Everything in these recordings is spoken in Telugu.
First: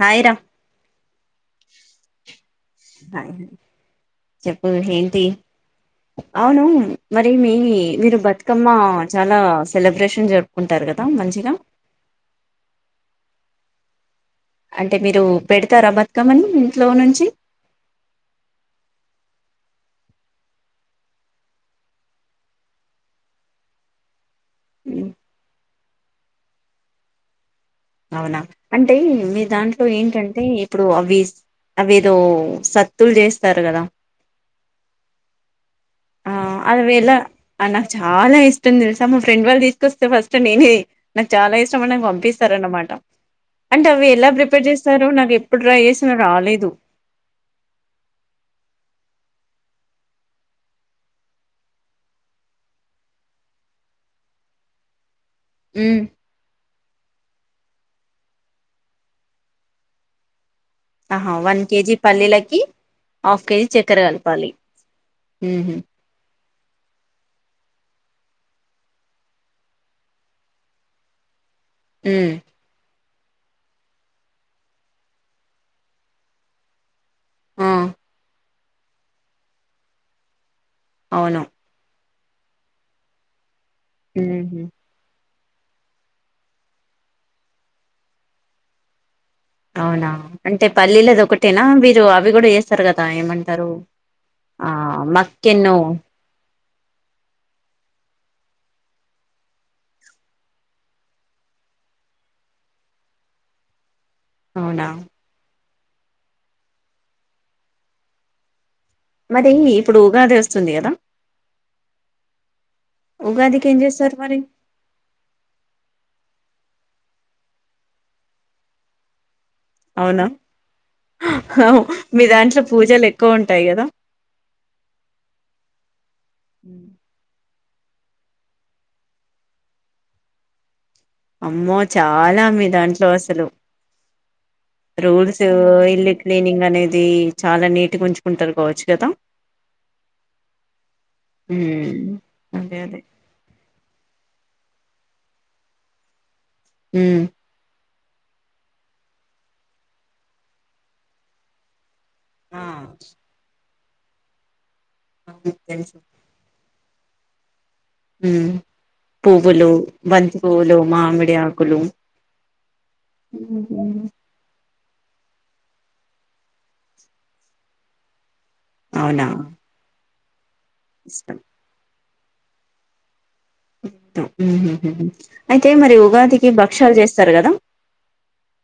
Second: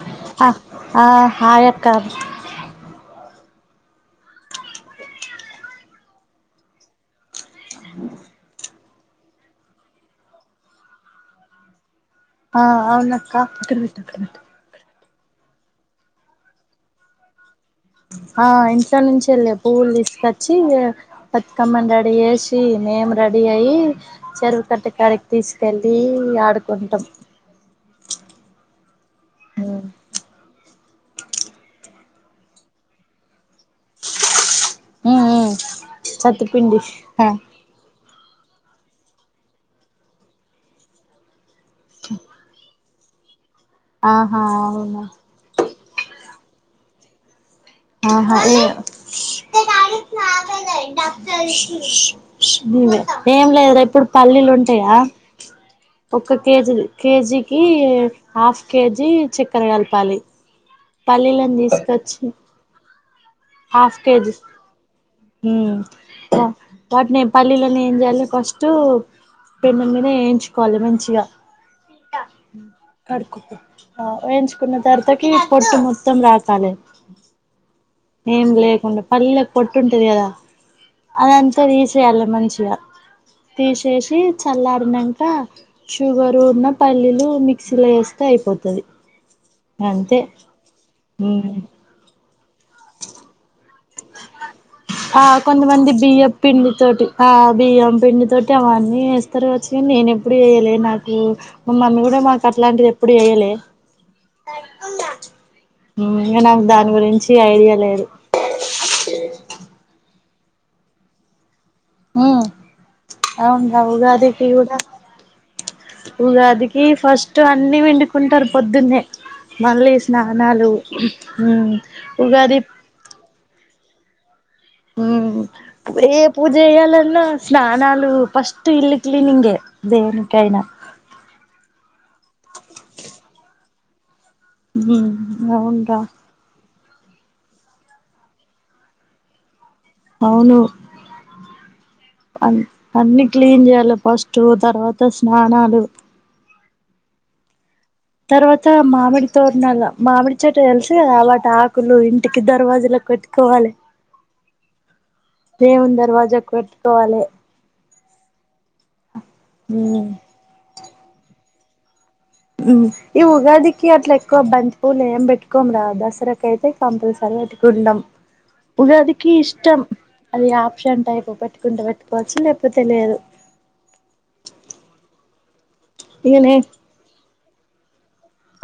హాయ్ రా ఆ ఆ హాయ్ అక్క హాయ్ చెప్పు ఏంటి అవును మం డి మీ మీరు బతుకమ్మ చాలా సెలబ్రేషన్ జరుపుకుంటారు కదా మంచిగా ఆ అవును అక్క టే మీరు పెడుతారా బతుకమ్మని ఇంట్లో నుంచి ఆ ఇంట్లో నుంచి వెళ్లే పువ్వులు తీసుకొచ్చి బతుకమ్మని రెడీ చేసి మేమ్ రె డీ అయి చెరువు ఉమ్, కట్టుకాడకి తీసుకెళ్ళి ఆడుకుంటాం అవునా అంటే మీ ఉమ్ దాంట్లో ఏంటంటే ఇప్పుడు అవి అవి ఏదో సత్తులు చేస్తారు కదా హు హు ఆ అదివేల ఆ నాకు చాలాయ్ ఇష్టము తెలుసా మా ఫ్రెండ్ వాళ్ళు తీసుకొస్తే ఫస్ట్ నేనే నాకు చాలా ఇష్టం అని నాకు పంపిస్తారు అన్నమాట అంటే అవి ఎలా ఆహా ప్రిపేర్ అవునా చేస్తారు నాకు ఎప్పుడు ట్రై చేసిన రాలేదు అవును హలో ఇంగా ఏం లేదురా ఇప్పుడు పల్లీలు ఉంటాయా ఉమ్, ఒక్క కేజీ కేజీకి హాఫ్ కేజీ చక్కెర కలపాలి ఆహా పల్లీలను వన్ కేజీ తీసుకచ్చి పల్లీలకి హాఫ్ కేజీ హాఫ్ చక్కెర కేజీ కలపాలి ఉ ఉహు హ వాటి నే పల్లీలనే ఏం చేయాలి ఫస్ట్ పెన్నం మీద వేయించుకోవాలి మంచిగా ఉ కడుకాపో ఆ వేయించుకున్న తర్వాతకి పొట్టు మొత్తం రాల్పాలే ఆ ఏం లేకుండా పల్లీలకు పొట్టు ఉంటది కదా అది అవును అంత తీసు తేయాలే మంచిగా తీసేసి ఉహు చల్లారినంకా షుగర్ ఉన్న పల్లీలు మిక్సీలో వేస్తే అయిపోతది అవునా అంతే అంటే పల్లీలది హ్మ్ ఒకటేనా మీరు అవి కూడా చేస్తారు కదా ఏమం టారు ఆ ఆ మక్కెను కొంతమంది బియ్యం పిండి తోటి ఆ బియ్యం పిండి తోటి అవన్నీ వేస్తారు కవచ్చు నేను ఎప్పుడు వేయాలే నాకు మమ్మీ కూడా మాకు అట్లాంటివి ఎప్పుడు ఎయ్యాలే అవునా మ్మ్ నాకు దాని గురించి ఐడియా లేదు మరి ఇప్పుడు ఉగాది వస్తుంది కదా ఆ ఉగాదికి ఏం అవును చేస్తారు మరి ఉగాదికి కూడా ఉగాది ఈ ఫస్ట్ అన్నీ పిండుకుంటారు పొద్దున్నే మళ్ళీ అవునా స్నానాలు అవు మీ ఉగాది దాంట్లో పూజలు ఎక్కువ ఉంటాయి కదా ఏ పూజ చేయాలన్న స్నానాలు ఫస్ట్ ఇల్లు కిలినింగ్ అమ్మో చాలా మీ దాంట్లో అసలు రోజు అవునురా ఇల్లు క్లీనింగ్ అనేది మ్మ్ చాలా నీటిగా ఉంచుకుంటారు కావచ్చు కదా అవును ఉమ్ అ అదే అదే అన్ని క్లీన్ చేయాలి ఫస్ట్ తర్వాత స్నానాలు మ్మ్ తర్వాత మామిడి తోరణాల మామిడి చెట్ తెలుసు కదా అ వాటి ఆకులు ఇంటికి ఆ దర్వాజుల కుట్టుకోవాలి అవును నిన్ తెలుసు దర్వాజా కుట్టుకోవాలే మ్మ్ పూవ్వులు మ్మ్ బంతి పూలు మామిడి ఆకులు ఉ ఈ ఉగాదికి అట్లా ఎక్కువ బంత్ పూలు ఏం పెట్టుకోము కదా దసరాకు అయితే కంపల్సరీ పెట్టుకున్నాం అవునా ఉగాదికి ఇష్టం అది ఆప్షన్ అంటాది ఇష్టంతో పెట్టుకుంటే పెట్టుకోవచ్చు లేకపోతే లేదు అయితే మరి ఉగాదికి భక్ష్యాలు చేస్తారు కదా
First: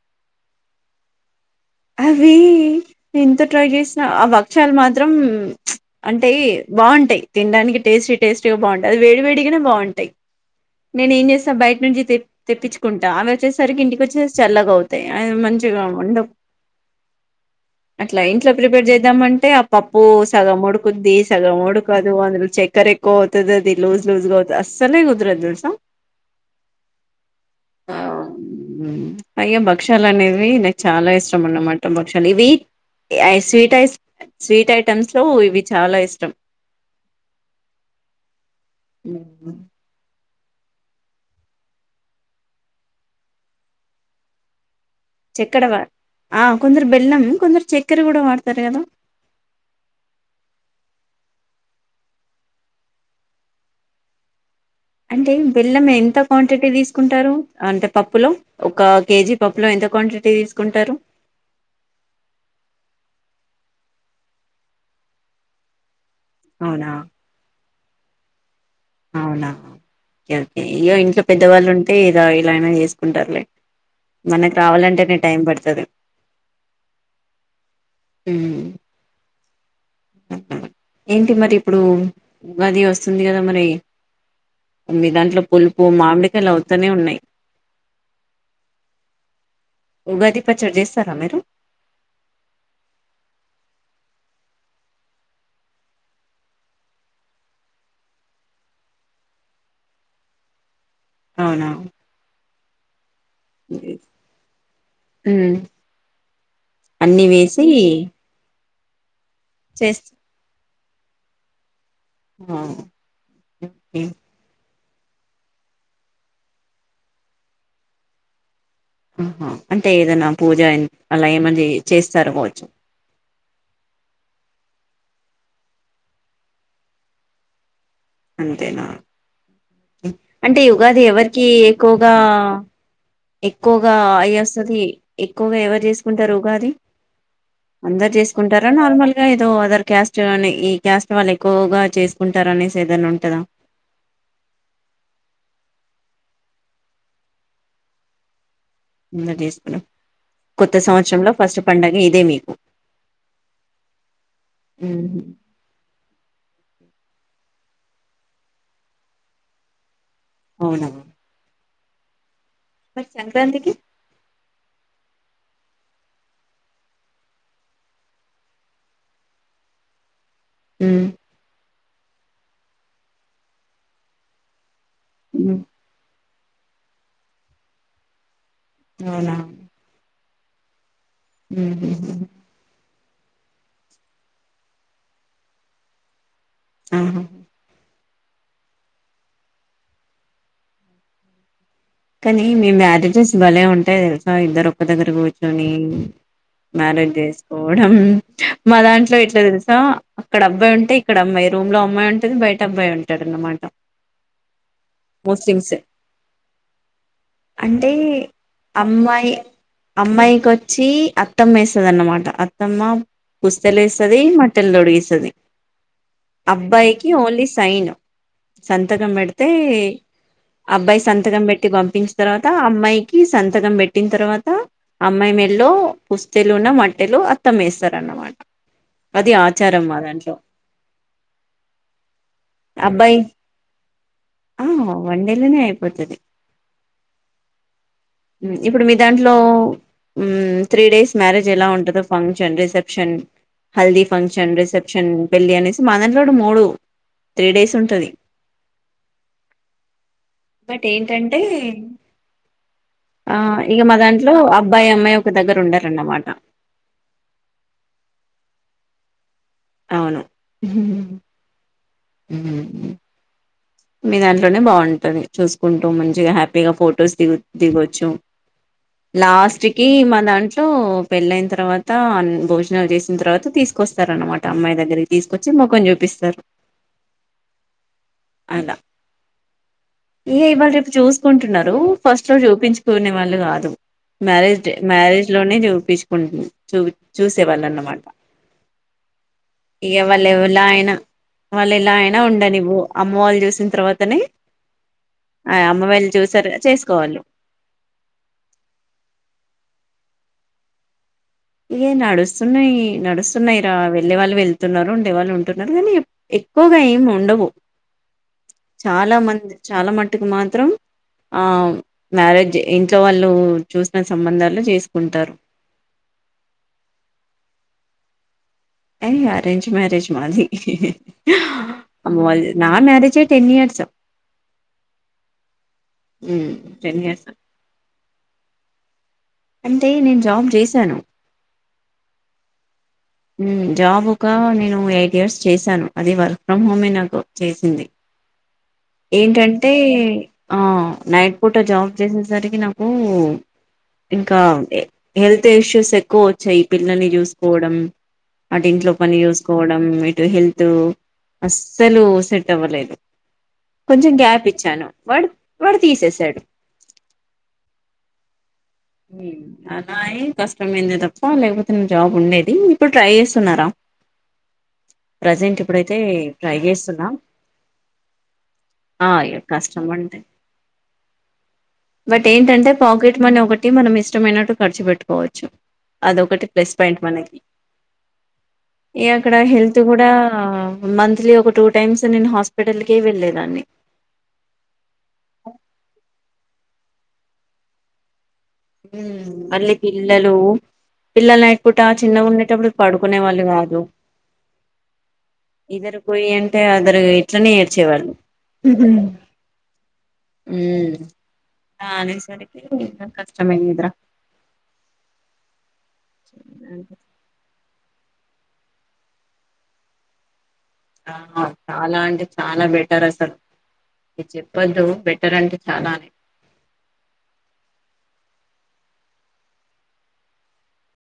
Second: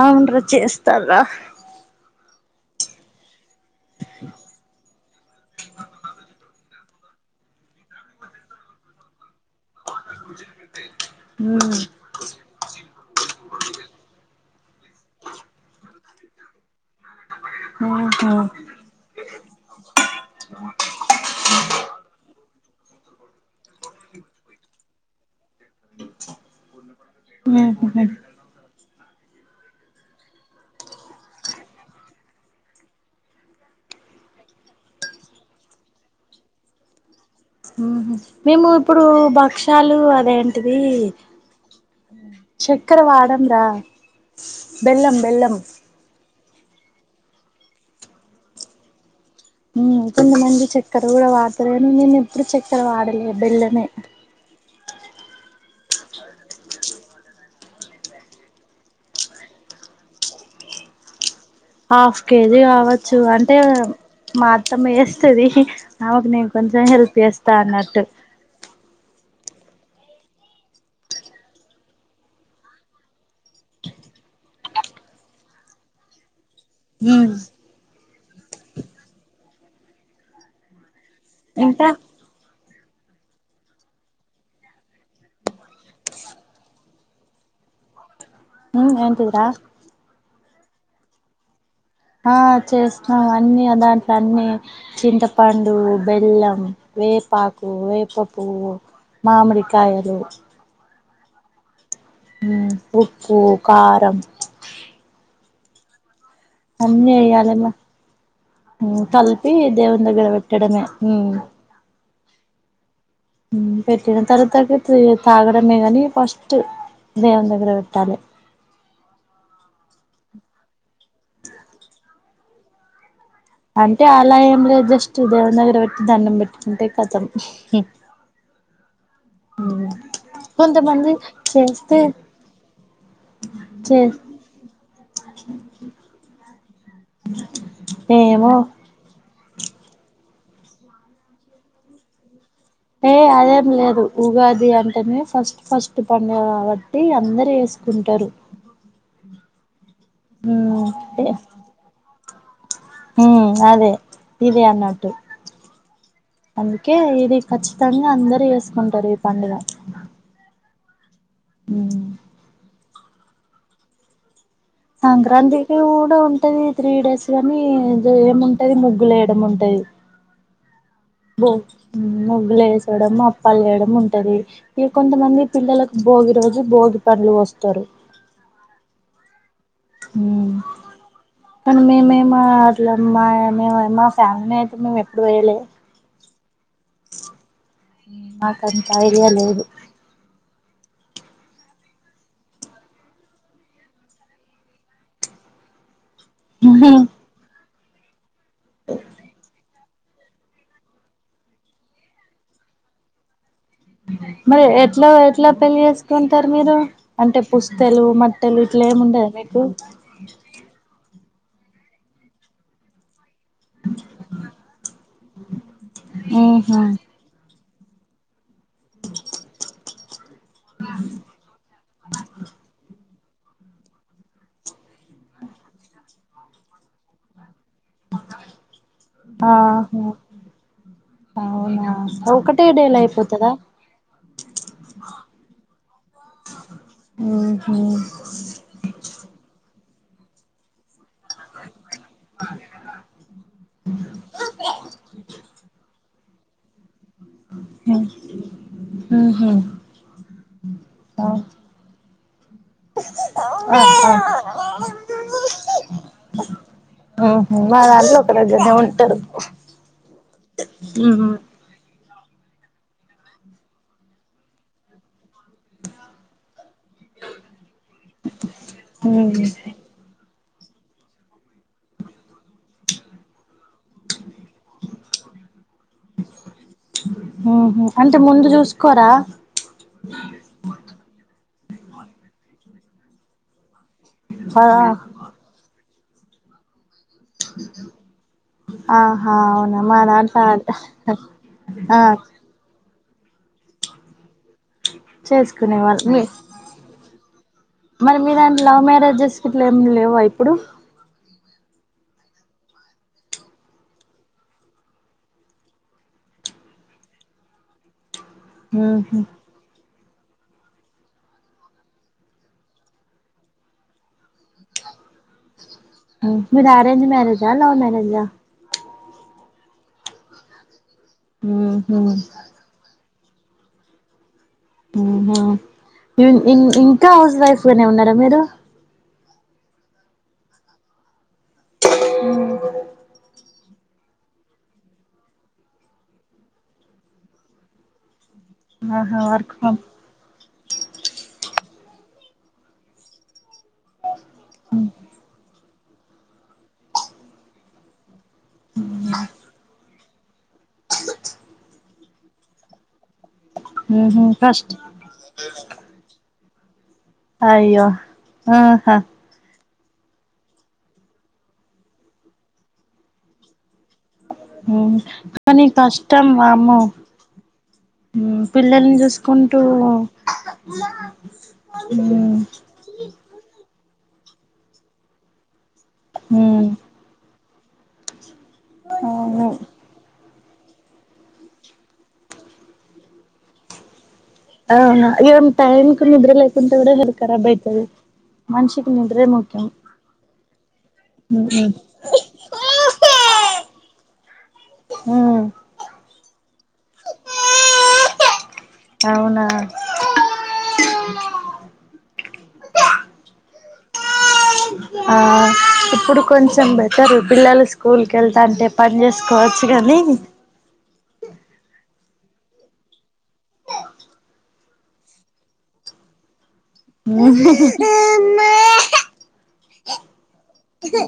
అవును రా చేస్తారు రా అవీ ఎంతో ట్రై చేసిన ఆ భక్షాలు మాత్రం అంటే బాగుంటాయి తినడానికి టెస్టీ టెస్టీగా బాగుంటాయి అది వేడి వేడి బాగుంటాయి నేను ఏం చేస్తా బయట మ్మ్ నుంచి తెప్ప్ తెప్పించుకుంటా అవి వచ్చేసరికి ఇంటికి వచ్చే చల్లగా అవుతాయి అవి మంచిగా ఉండవు అట్లా ఆహా ఇంట్లో ప్రిపేర్ చేద్దామంటే ఆ పప్పు సగం ఉడుకుద్ది సగం ఉడకదు అందులో చెక్ చెక్కెర ఎక్కువ అవుతాది అది లూజ్ లూజ్ గా అవుతాది అసలే కుదరదు తెలుసా ఉహు హూ అవి భక్షాలు అనేవి నాకు చాలా ఇష్టం అన్నమాట భక్షాలు ఆ స్వీట్ ఐస్ స్వీట్ ఐటమ్స్ లో ఇవి చాలా ఇష్టం మేము ఇప్పుడు భక్షలు అదేంటి అది చెక్కర వాడం రా బెల్లం బెల్లం చెక్కడ ఆ కొందరు బెల్లం కొందరు చక్కెర కూడా వాడతారు కదా మ్మ్ కొంతమంది చక్కెర కూడా వాడతారు కాని నేను ఎప్పుడు చక్కెర వాడలే బెళ్ళమే అంటే బెల్లం ఎంత క్వాంటిటీ తీసుకుంటారు అంటే పప్పులో ఒక కేజీ పప్పులో ఎంత ఎంత క్వాంటిటీ తీసుకుంటారు హాఫ్ కేజీ కావచ్చు అంటే మాఅత్తమ్మ ఎస్తాది నాకు నేను కొంచెం అవునా హెల్ప్ చేస్తా అన్నట్టు అవునా ఓకే ఓకే ఇయ్య ఇంట్లో పెద్దవాళ్ళు ఉంటే ఇద ఇలయినే చేసుకుంటారులే మనకు రావాలంటేనే టైం పడుతాది అవున మ్మ్ ఏంటి మరి ఇప్పుడు ఇంకా ఉగాది వస్తుంది కదా మరి అన్ని దాంట్లో పులుపు మామిడికాయలు అవుతానే ఉన్నాయి ఉ ఏంటిది రా ఉగాది పచ్చడి చేస్తారా మీరు ఆ చేస్తాం అన్ని ఆ దాంట్లో అన్ని చింతపండు బెల్లం వేపాకు వేప పువ్వు మామిడికాయలు అవునా ఉ ఉప్పు కారం ఉమ్ అన్నీ అన్ని వేసి ఎయ్యాలేమ్మ ఊ కలిపి దేవుని చేస్త దగ్గర పెట్టడమే ఉ ఆ ఉ ఓకే పెట్టిన తర్వాత [unintelligible] త్రీ తాగడమే కాని ఫస్ట్ దేవుని దగ్గర పెట్టాలి ఉహు అంటే ఏదైనా పూజ అలా ఏమన్నా చే చేస్తార కావచ్చు అంటే అలా ఏం లేదు జస్ట్ దేవుని దగ్గర పెట్టి దండం పెట్టుకుంటే కతం అంతేనా కొంతమంది చేస్తే ఎక్కువగా చే అయి వస్తది ఎక్కువగా ఎవరు చేసుకుంటారు ఉగాది అందరు ఏమో చేసుకుంటారా నార్మల్ గా తో ఆథర్ క్యాస్ట్ అని ఈ క్యాస్ట్ వాళ్ళు ఎక్కువగా చేసుకున్ ఏ అదేం లేదు ఉగాది అంటేనే ఫస్ట్ ఫస్ట్ తుపన్ పండుగ కాబట్టి అందరు వేసుకుంటారు నిన్నటి చేసుకున్న కొత్త సంవత్సరంలో ఫస్ట్ పడుగ ఇదే మీ ఊ అదే ఇదే అన్నట్టు ఉహు. అందుకే ది ఖచ్చితంగా అందరు చేసుకుంటారు ఈ పండుగ అవునా ఉ మరి సంక్రాంతికి సంక్రాంతికి కూడా ఉంటది త్రీ డేస్ కానీ ఏముంటది ముగ్గులు వేయడం ఉంటది హ్మ్. బో ము ముగ్గులు వేసేయడం అప్పలు చేయడం ఉంటది ఇ కొంతమంది హ్మ్. పిల్లలకు భోగి రోజు భోగి పండ్లు పోస్తారు అవునా ఊ కానీ హుహుహు. మేమేమ లంబా మేము మా ఫ్యామిలీ అయితే మేము ఎప్పుడు పోయలే ఆహా నాకు అంత ఐడియా లేదు కానీ మీ మ్యారేజెస్ భలే ఉంటాయి తెలుసా ఇద్దరు ఒక్క దగ్గర కూర్చొని మ్యారేజ్ చేసుకోవడం మా దాంట్లో ఎట్ల తెలుసా అక్కడ అబ్బాయి ఉంటే ఇక్క అమ్మాయి రూమ్ లో అమ్మాయి ఉంటది బయట అబ్బాయి ఉంటాడు అన్నమాట మరి ఎట్లా ఎట్లా ముస్లిమ్స్ పెళ్లి చేసుకుంటారు మ మీరు అంటే పుస్తెలు మట్టెలు ఇట్లా ఏమి ఉండద అమ్మాయి మీకు అమ్మాయికి వచ్చి అత్తమ్మ వేస్తది అన్నమాట అత్తమ్మా పుస్తెలు ఎస్తది మట్టెలు తొడిగిస్తాది ఆహా అబ్బాయికి ఓన్లీ సైన్ సంతకం పెడితే అబ్బాయి సన్ థకం పెట్టి పంపించి తర్వాత అమ్మాయి కి సంతకం పెట్టిన తర్వాత అమ్మాయి మెల్లో పుస్తెలున్న మట్టెలు త్తం వేస్తారన్నమాట అది ఆచారం మా ఆహా దాంట్లో అవునా ఒకటే డే లో అబ్బాయి అయిపోతాదా ఆ వన్ డే లోనే అయిపోతాది ఆహా ఉ ఇప్పుడు మీ దాంట్లో ఉహ్మ్ త్రీ డేస్ మ్యారేజ్ ఎలా ఉంటదో function reception haldi function reception పెళ్లి అనేసి మా దంట్లో కూడా మూడు త్రీ డేస్ ఉంటది హ్మ హ్మ బట్ ఏంటంటే ఆ ఇక మా దాంట్లో అబ్బాయి అమ్మాయి ఒక దగ్గర ఉండారన్నమాట ఓహో మా దాంట్లో ఒక డిగర్నే ఉంటారు అవును హ్మ్ మీ దాంట్లోనే బాంటాది చూసుకుంటూ మంచిగా హ్యాపీ పిగా ఫొటోస్ ది దిగొచ్చు లాస్ట్ కి మా దాంట్లో పెళ్ళయిన తర్వాత భోజనాలు చేసిన తర్వాత తీసుకొస్తార అనమాట అమ్మాయి దగ్గరికి తీసుకొచ్చి మ హ్మ్మ్ అంటే ముందు అలా చూసుకోరా ఇక ఇవాళ రేపు చూసుకుంట టున్నారు ఫస్ట్ లో చూపించుకునే వాళ్ళు కాదు మ్యారేజ్ ఆ డే మ్యారేజ్ లోనే చూపించ కుంట చూ చూసేవాళ్ళ అన్నమాట ఆహా అవునా ఇక మా దాంట్లో వాళ్ళలేవల అయినా వాళ్ళ ఇలా ఆ అయినా ఉండనివ్వు అమ్మ వాళ్ళు చూసిన తర్వాతనే చేసుకునే అమ్మ వాళ్ళ వాళ్ళు మీ చూసారు చేసుకోవాలి మరి మీ దాంట్లో లవ్ మ్యారేజెస్ ఇట్లా ఏమి లేవా ఇప్పుడు ఇ నడుస్తున్నాయి నడుస్తున్నాయి రా వెళ్ళే వాళ్ళు వెళ్తున్నారు ఉండే వాళ్ళు ఉంటున్నారు కానీ ఏ ఎక్కువగా ఏమి ఉండవు చాలా ఉహు మంది చాలా మట్టుకు మాత్రం ఆ మ్యారేజ్ ఇంట్లో వాళ్ళు చూసిన సంబంధాలు చేసుకుంటారు మీద అరేంజ్ మ్యారేజా లవ్ మ్యారేజా ఏయ అరేంజ్ మ్యారేజ్ మాది ఉహు మ నా మ్యారేజ్ టెన్ ఇయర్స్ మ్మ్ అవునా టెన్ ఇంకా ఇయర్స్ హౌస్ వైఫ్ గానే ఉన్నారా మీరు అంటే నేను జాబ్ చేసాను హ్మ్ జాబ్ ఒక నేను ఎయిట్ ఇయర్స్ చేశాను అది వర్క్ ఫ్రమ్ హోమే నాకు చేసింది ఆహా వర్క్ ఏంటంటే ఫ్రమ్ ఆ నైట్ పూట జాబ్ సేసరికి నాకు ఇంకా హెల్త్ ఇష్యూస్ ఎక్కువ వచ్చాయి పిల్లని చూసుకోవడం అటు ఇంట్లో పని చూసుకోవడం హెల్త్ అస్సలు సెట్ అవ్వలేదు కొంచెం ఉహు గ్యాప్ ఫస్ట్ ఇచ్చాను వాడ వాడు తీసేసాడు అయ్యో ఆహా అలాయి కష్టమైంది తప్ప లేకపోతే నేన జాబ్ ఉండేది ఇప్పుడు ట్రై చేస్తున్నారా హ్మ ప్రజెంట్ కానీ ఇప్పుడైతే కష్టం ట్రై వామ్మో చేస్తున్నా హ్మ్ పిల్లల్ని ఆ చూసుకుంటూ కష్టం అంటే బట్ ఉమ్ ఏంటంటే పాకెట్ మనీ ఒకట్ మనం ఇష్టమైనట్టు ఖర్చు పెట్టుకోవచ్చు అదొకటి ఉమ్ ప్లస్ పాయింట్ మనకి ఈ అక్కడ అవును హెల్త్ కూడా మంత్లీ ఒక టూ టైమ్స్ నేను హాస్పిటల్ల్కే వెళ్ళేదాన్ని కొంత కూడా లేదు కరాబ్ అయితది మనిషికి నిద్రే హ్మ ముఖ్యం మళ్ళీ పిల్లలు పిల్లలు నైట్ ఉహు పూట చిన్నగా ఉండేటప్పుడు ఉమ్ పడుకునే వాళ్ళు కాదు ఉమ్ నిద్ర పోయ అంటే అదరు ఇట్లనే ఏడ్చేవాళ్ళు అవునా హ్మ్ అనేసరికి ఇంకా కష్టమే కదర ఆ ఇప్పుడు కొంచెం బెటరు పిల్లలు స్ స్కూల్కి వెళ్తాంటే పని చేసుకోవచ్చు కానీ ఆ చాలా అంటే చాలా బెటర్ అసలు ఇది చెప్పొద్దు బెటర్ అంటే చాలానే